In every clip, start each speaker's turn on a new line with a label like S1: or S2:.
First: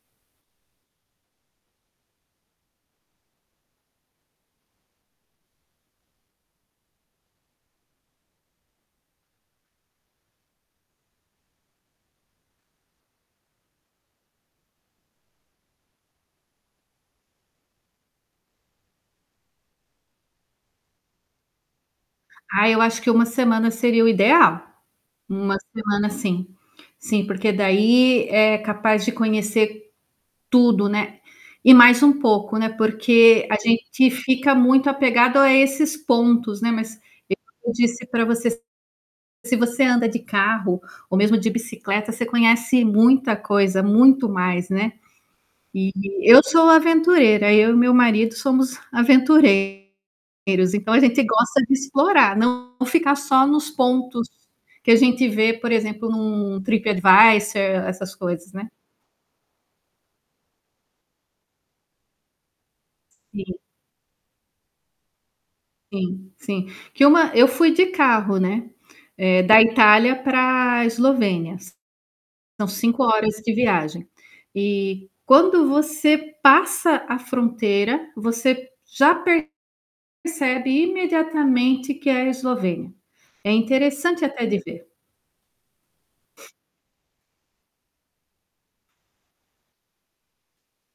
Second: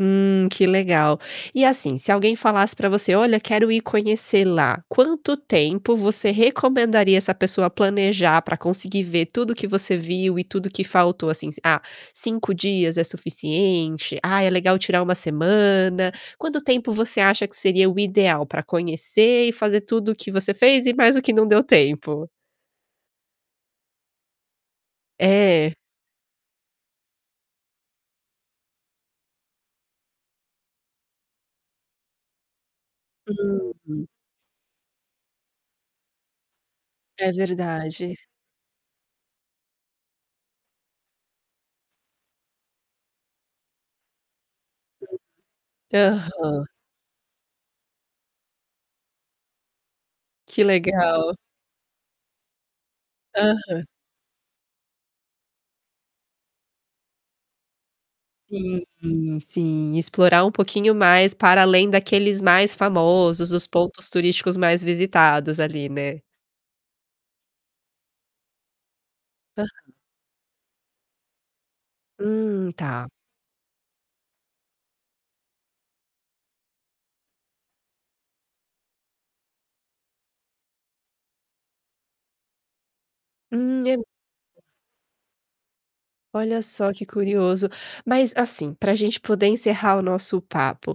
S1: Hum, que legal. E, assim, se alguém falasse pra você: "Olha, quero ir conhecer lá". Quanto tempo você recomendaria essa pessoa planejar pra conseguir ver tudo o que você viu e tudo o que faltou, assim, s "Ah, 5 dias é suficiente". "Ah, é legal tirar 1 semana."? Quanto tempo você acha que seria o ideal pra conhecer e fazer tudo o que você fez e mais o que não deu tempo?
S2: Ah, eu acho que 1 semana seria o ideal. 1
S1: É?
S2: semana, sim. Sim, porque daí é capaz de conhecer tudo, né, e mais um pouco, né, porque a
S1: Uhum.
S2: gente fica muito apegado a esses pontos, né, mas
S1: É
S2: é o que eu disse
S1: verdade.
S2: pra você se se você anda de carro, ou mesmo de bicicleta, você conhece muita coisa, muito mais, né. E eu
S1: Aham.
S2: sou aventureira, eu e meu marido somos
S1: Que
S2: aventureiros, então a gente
S1: legal.
S2: gosta de explorar, não ficar só nos
S1: Aham.
S2: pontos que a gente vê, por exemplo, num Trip Advisor, essas coisas, né.
S1: Sim, sim, explorar um pouquinho mais para além daqueles mais famosos,
S2: Sim.
S1: dos pontos turísticos mais visitados ali, né.
S2: Sim, sim. Que uma eu fui de carro, né, eh, da
S1: Aham.
S2: Itália para Eslovênia. S são
S1: Hum,
S2: 5
S1: tá.
S2: horas de viagem. E quando você passa a fronteira, você já percebe imediatamente que é a Eslovênia. É
S1: Hum, é m
S2: interessante até de ver.
S1: Olha só, que curioso. Mas, assim, pra gente poder encerrar o nosso papo,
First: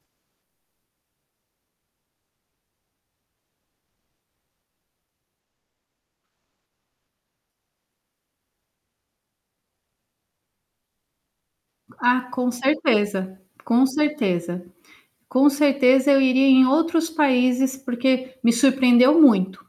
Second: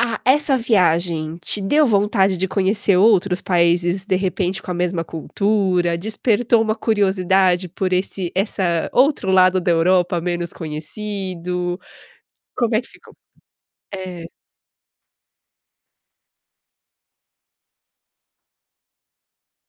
S1: a essa viagem te deu vontade de conhecer outros países, de repente, com a mesma cultura, despertou uma curiosidade por esse essa outro lado da Europa menos conhecido?
S2: Ah, com
S1: Como é que ficou?
S2: certeza, com
S1: É.
S2: certeza. Com certeza eu iria em outros países, porque me surpreendeu muito.